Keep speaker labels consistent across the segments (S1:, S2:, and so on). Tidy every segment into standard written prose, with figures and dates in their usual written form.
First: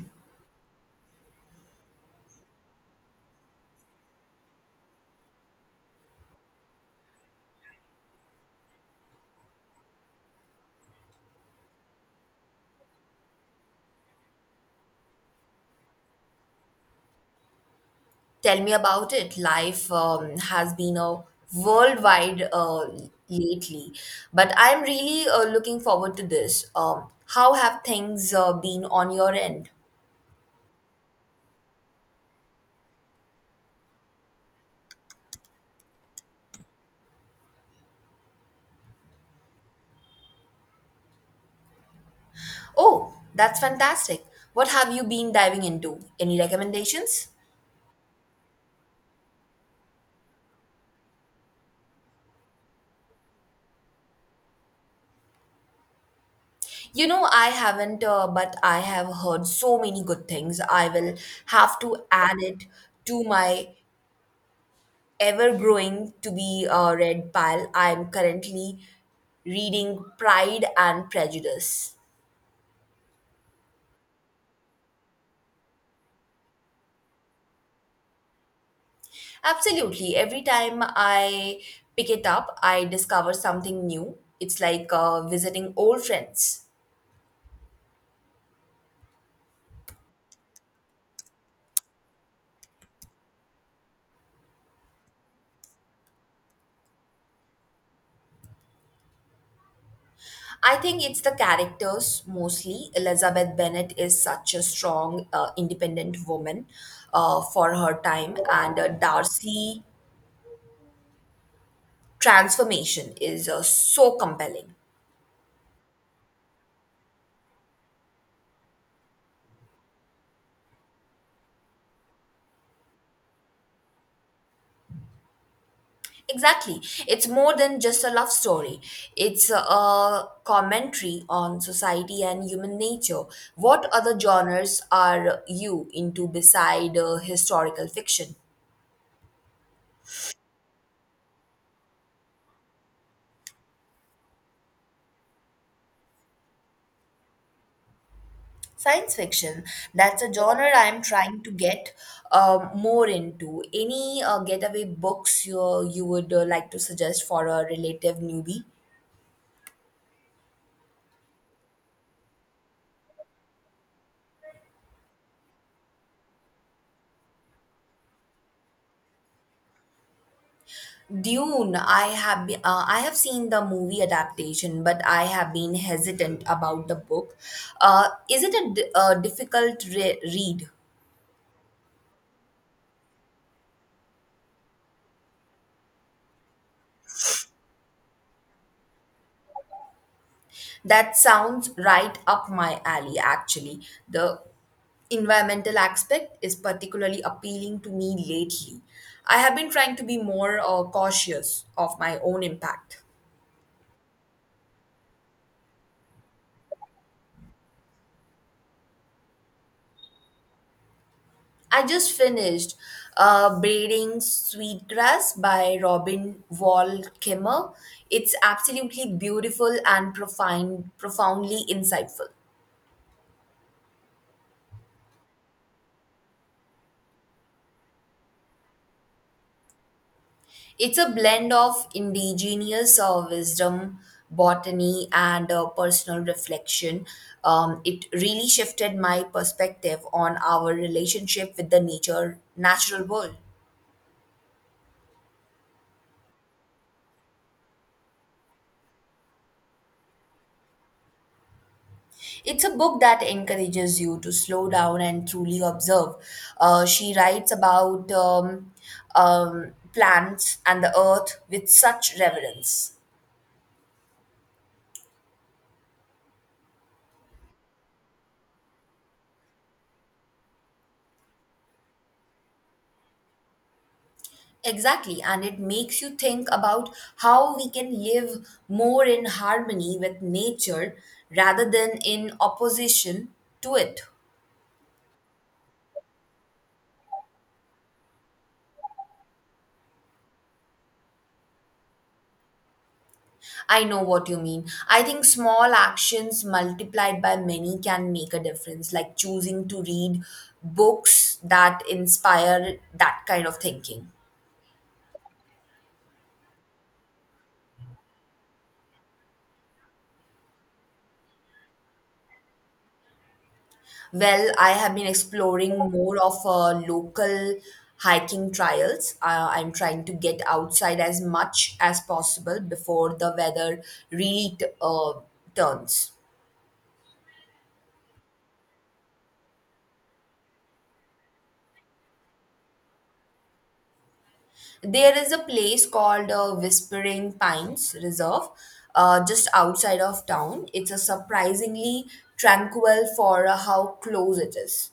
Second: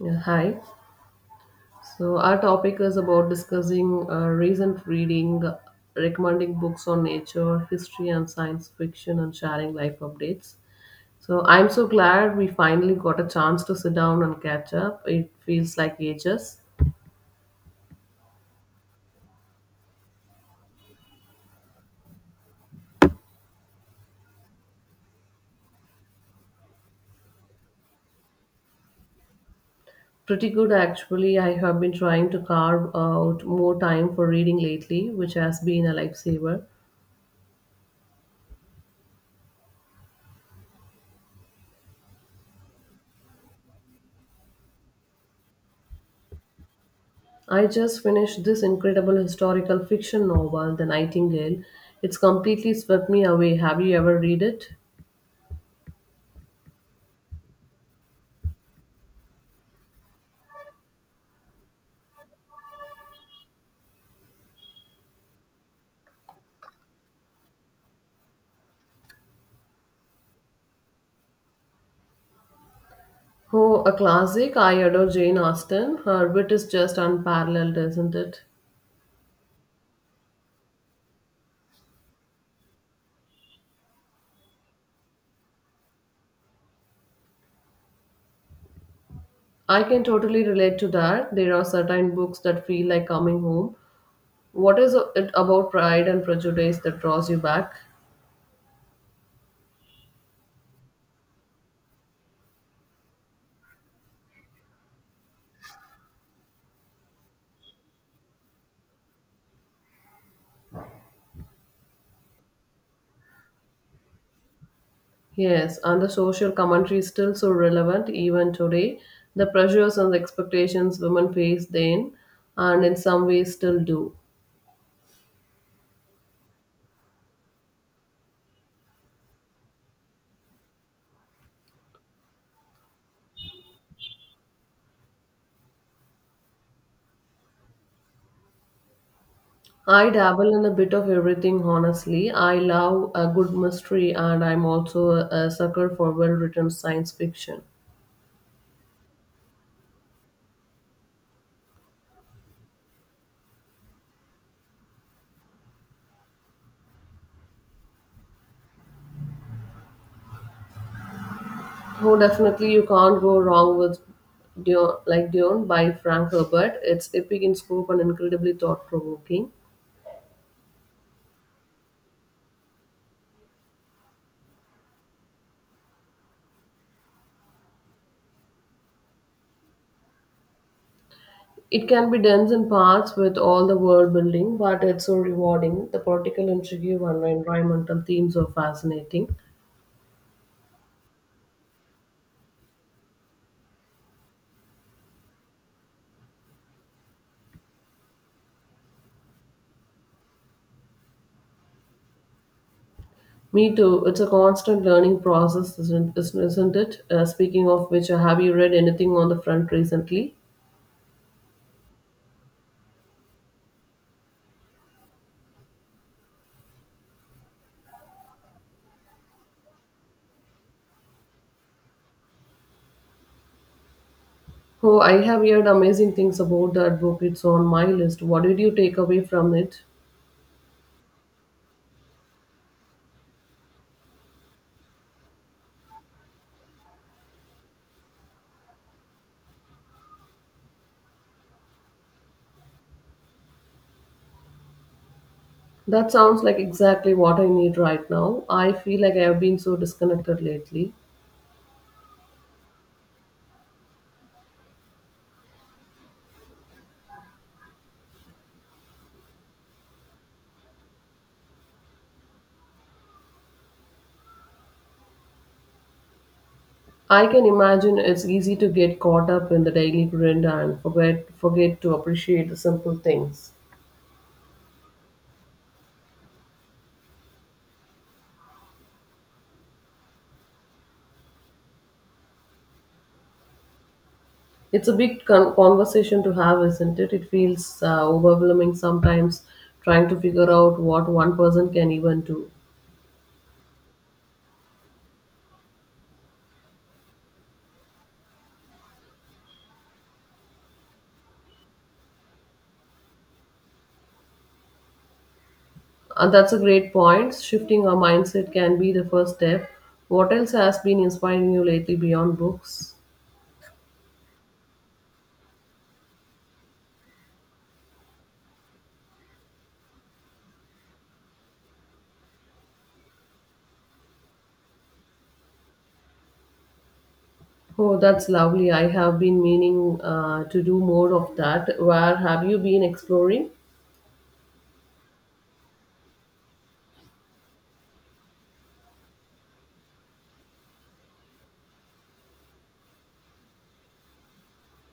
S1: Yeah, hi. So our topic is about discussing recent reading, recommending books on nature, history, and science fiction, and sharing life updates. So I'm so glad we finally got a chance to sit down and catch up. It feels like ages.
S2: Tell me about it. Life has been a worldwide lately, but I'm really looking forward to this. How have things been on your end?
S1: Pretty good actually. I have been trying to carve out more time for reading lately, which has been a lifesaver.
S2: Oh, that's fantastic. What have you been diving into? Any recommendations?
S1: I just finished this incredible historical fiction novel, The Nightingale. It's completely swept me away. Have you ever read it?
S2: You know, I haven't, but I have heard so many good things. I will have to add it to my ever growing to be read pile. I'm currently reading Pride and Prejudice.
S1: Oh, a classic. I adore Jane Austen. Her wit is just unparalleled, isn't it?
S2: Absolutely. Every time I pick it up, I discover something new. It's like visiting old friends.
S1: I can totally relate to that. There are certain books that feel like coming home. What is it about Pride and Prejudice that draws you back?
S2: I think it's the characters mostly. Elizabeth Bennet is such a strong, independent woman for her time, and Darcy transformation is so compelling.
S1: Yes, and the social commentary is still so relevant even today. The pressures and the expectations women faced then, and in some ways still do.
S2: Exactly. It's more than just a love story. It's a commentary on society and human nature. What other genres are you into beside historical fiction?
S1: I dabble in a bit of everything, honestly. I love a good mystery, and I'm also a sucker for well-written science fiction.
S2: Science fiction. That's a genre I'm trying to get more into. Any getaway books you would like to suggest for a relative newbie?
S1: Oh, definitely, you can't go wrong with Dune, like Dune by Frank Herbert. It's epic in scope and incredibly thought-provoking.
S2: Dune, I have seen the movie adaptation, but I have been hesitant about the book. Is it a difficult read?
S1: It can be dense in parts with all the world building, but it's so rewarding. The political intrigue and environmental themes are fascinating.
S2: That sounds right up my alley. Actually, the environmental aspect is particularly appealing to me lately. I have been trying to be more cautious of my own impact.
S1: Me too. It's a constant learning process, isn't it? Speaking of which, have you read anything on the front recently?
S2: I just finished Braiding Sweetgrass by Robin Wall Kimmer. It's absolutely beautiful and profoundly insightful.
S1: Oh, I have heard amazing things about that book. It's on my list. What did you take away from it?
S2: It's a blend of indigenous wisdom, botany, and personal reflection. It really shifted my perspective on our relationship with the natural world.
S1: That sounds like exactly what I need right now. I feel like I have been so disconnected lately.
S2: It's a book that encourages you to slow down and truly observe. She writes about plants and the earth with such reverence.
S1: I can imagine it's easy to get caught up in the daily grind and forget to appreciate the simple things.
S2: Exactly, and it makes you think about how we can live more in harmony with nature rather than in opposition to it.
S1: It's a big conversation to have, isn't it? It feels overwhelming sometimes trying to figure out what one person can even do.
S2: I know what you mean. I think small actions multiplied by many can make a difference, like choosing to read books that inspire that kind of thinking.
S1: And that's a great point. Shifting our mindset can be the first step. What else has been inspiring you lately beyond books?
S2: Well, I have been exploring more of local hiking trials. I'm trying to get outside as much as possible before the weather really turns.
S1: Oh, that's lovely. I have been meaning to do more of that. Where have you been exploring?
S2: There is a place called Whispering Pines Reserve just outside of town. It's a surprisingly tranquil for how close it is.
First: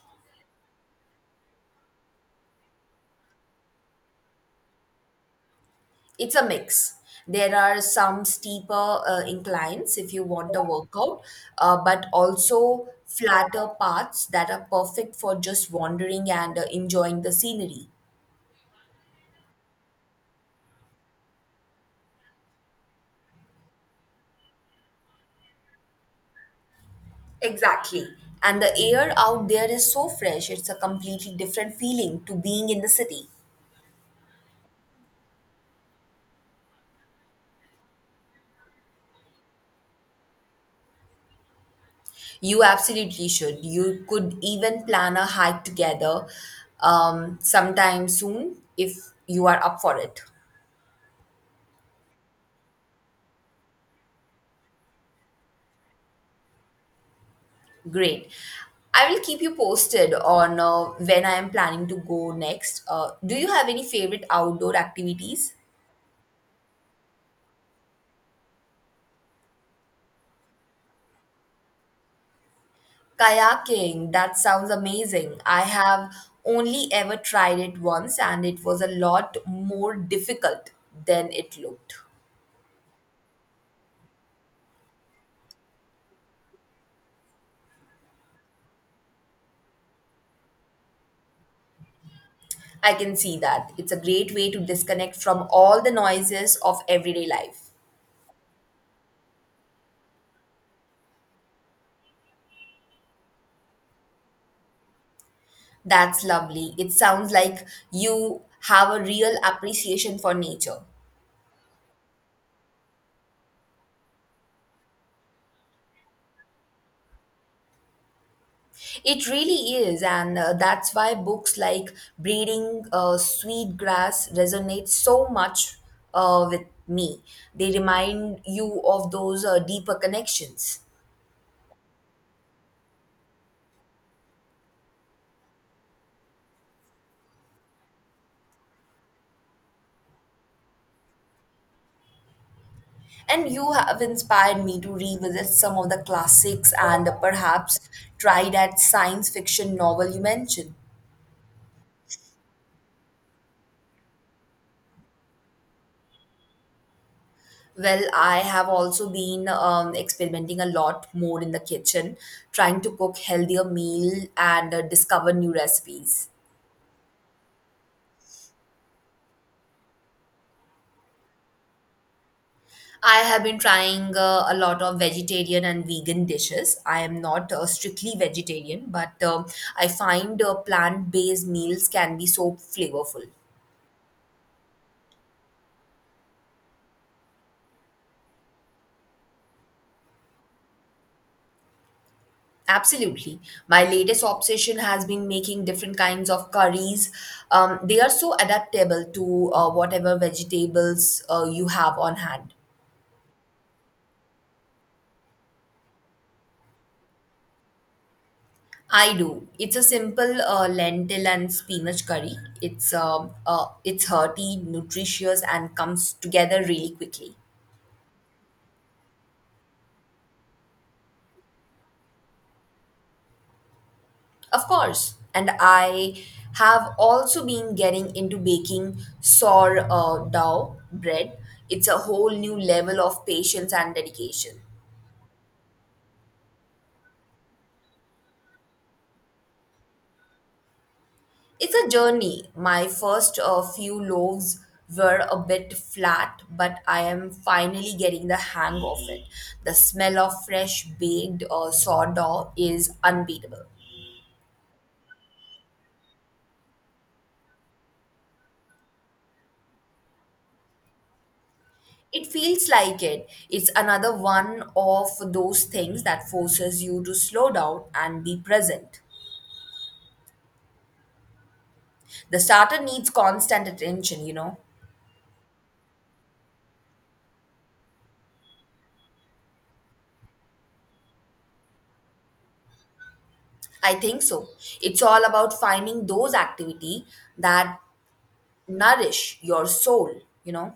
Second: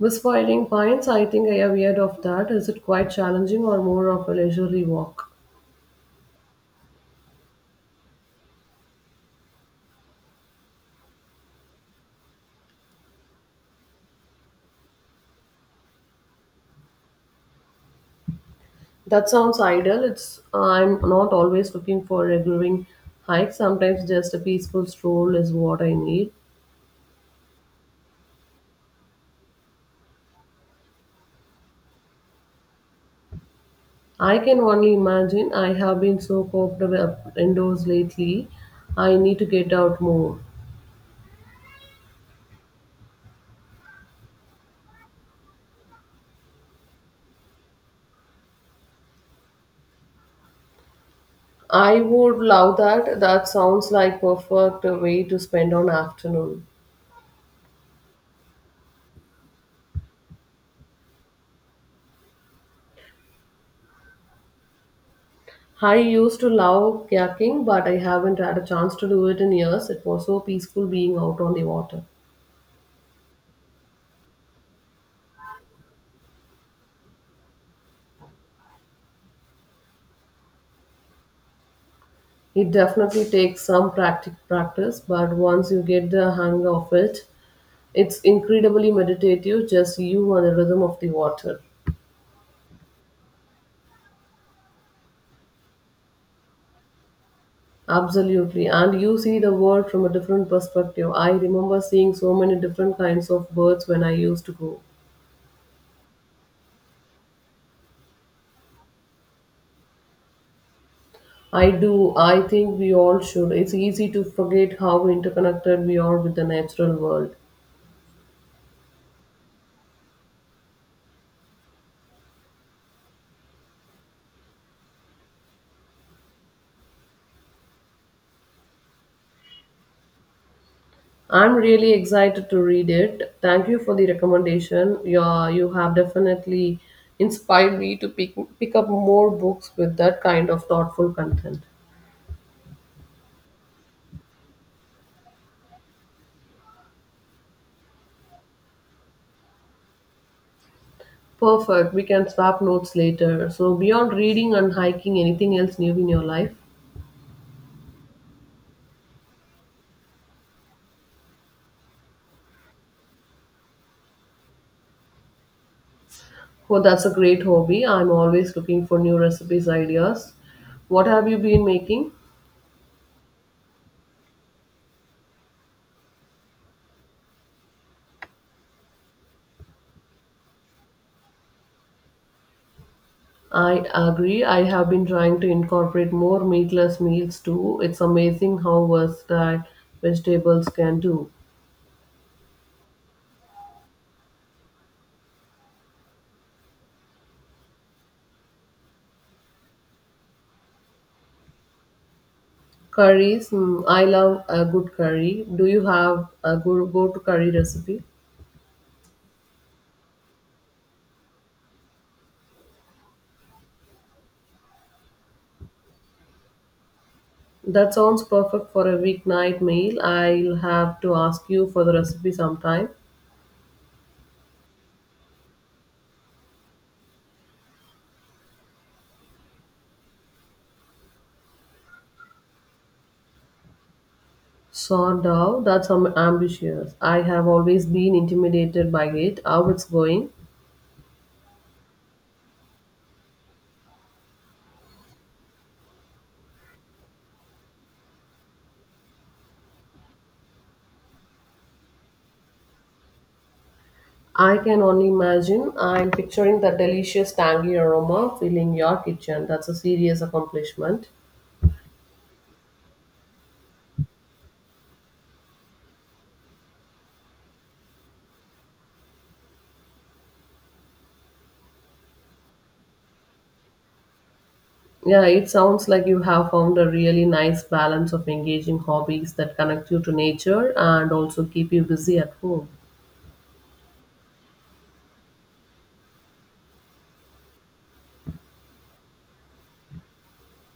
S1: Whispering Pines, I think I have heard of that. Is it quite challenging or more of a leisurely walk?
S2: It's a mix. There are some steeper inclines if you want a workout, but also flatter paths that are perfect for just wandering and enjoying the scenery.
S1: That sounds ideal. It's I'm not always looking for a grueling hike. Sometimes just a peaceful stroll is what I need.
S2: Exactly. And the air out there is so fresh, it's a completely different feeling to being in the city.
S1: I can only imagine. I have been so cooped up indoors lately. I need to get out more.
S2: You absolutely should. You could even plan a hike together sometime soon if you are up for it.
S1: I would love that. That sounds like perfect way to spend an afternoon.
S2: Great. I will keep you posted on when I am planning to go next. Do you have any favorite outdoor activities?
S1: I used to love kayaking, but I haven't had a chance to do it in years. It was so peaceful being out on the water.
S2: Kayaking, that sounds amazing. I have only ever tried it once and it was a lot more difficult than it looked.
S1: It definitely takes some practice, but once you get the hang of it, it's incredibly meditative, just you and the rhythm of the water.
S2: I can see that. It's a great way to disconnect from all the noises of everyday life.
S1: Absolutely. And you see the world from a different perspective. I remember seeing so many different kinds of birds when I used to go.
S2: That's lovely. It sounds like you have a real appreciation for nature.
S1: I do. I think we all should. It's easy to forget how interconnected we are with the natural world.
S2: It really is, and that's why books like Breeding Sweet Grass resonate so much with me. They remind you of those deeper connections.
S1: I'm really excited to read it. Thank you for the recommendation. Yeah, you have definitely inspired me to pick up more books with that kind of thoughtful content.
S2: And you have inspired me to revisit some of the classics and perhaps try that science fiction novel you mentioned.
S1: Perfect. We can swap notes later. So, beyond reading and hiking, anything else new in your life?
S2: Well, I have also been experimenting a lot more in the kitchen, trying to cook healthier meal and discover new recipes.
S1: Oh, that's a great hobby. I'm always looking for new recipes ideas. What have you been making?
S2: I have been trying a lot of vegetarian and vegan dishes. I am not strictly vegetarian, but I find plant-based meals can be so flavorful.
S1: I agree. I have been trying to incorporate more meatless meals too. It's amazing how versatile vegetables can do.
S2: Absolutely. My latest obsession has been making different kinds of curries. They are so adaptable to whatever vegetables you have on hand.
S1: Curries, mm, I love a good curry. Do you have a good go-to curry recipe?
S2: I do. It's a simple lentil and spinach curry. It's hearty, nutritious, and comes together really quickly.
S1: That sounds perfect for a weeknight meal. I'll have to ask you for the recipe sometime.
S2: Of course, and I have also been getting into baking sourdough bread. It's a whole new level of patience and dedication.
S1: Sourdough, that's ambitious. I have always been intimidated by it. How it's going?
S2: It's a journey. My first few loaves were a bit flat, but I am finally getting the hang of it. The smell of fresh baked sourdough is unbeatable.
S1: I can only imagine. I'm picturing the delicious tangy aroma filling your kitchen. That's a serious accomplishment.
S2: It feels like it. It's another one of those things that forces you to slow down and be present. The starter needs constant attention, you know.
S1: Yeah, it sounds like you have found a really nice balance of engaging hobbies that connect you to nature and also keep you busy at home.
S2: I think so. It's all about finding those activity that nourish your soul, you know.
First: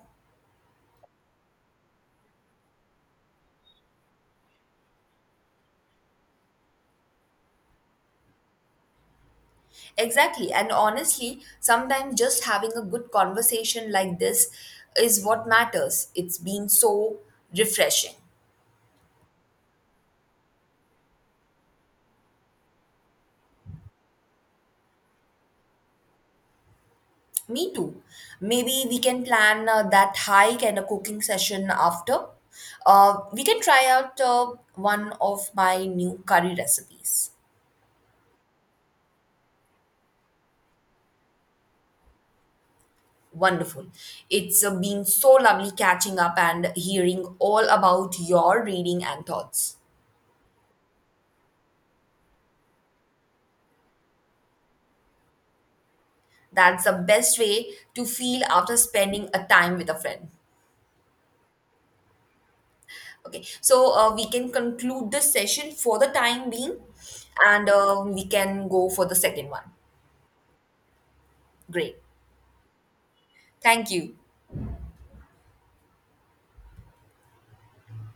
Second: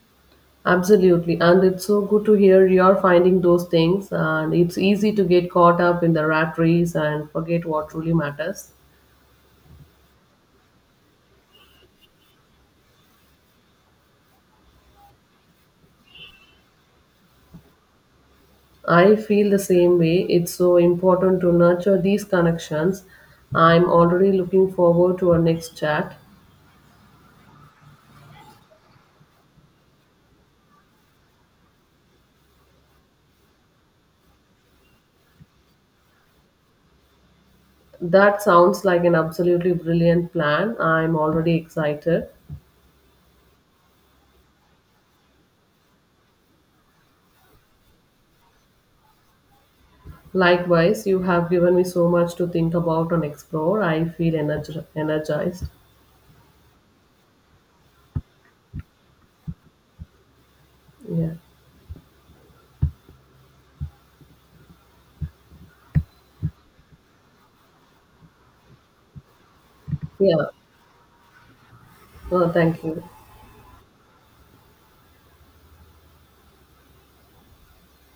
S1: Absolutely. And it's so good to hear you're finding those things. And it's easy to get caught up in the rat race and forget what truly matters.
S2: Exactly. And honestly, sometimes just having a good conversation like this is what matters. It's been so refreshing.
S1: I feel the same way. It's so important to nurture these connections. I'm already looking forward to our next chat.
S2: Me too. Maybe we can plan that hike and a cooking session after. We can try out one of my new curry recipes.
S1: That sounds like an absolutely brilliant plan. I'm already excited.
S2: Wonderful. It's been so lovely catching up and hearing all about your reading and thoughts.
S1: Likewise, you have given me so much to think about and explore. I feel energized.
S2: That's the best way to feel after spending a time with a friend.
S1: Yeah.
S2: Okay, so we can conclude this session for the time being, and we can go for the second one.
S1: Yeah.
S2: Great.
S1: Oh, thank you.
S2: Thank you.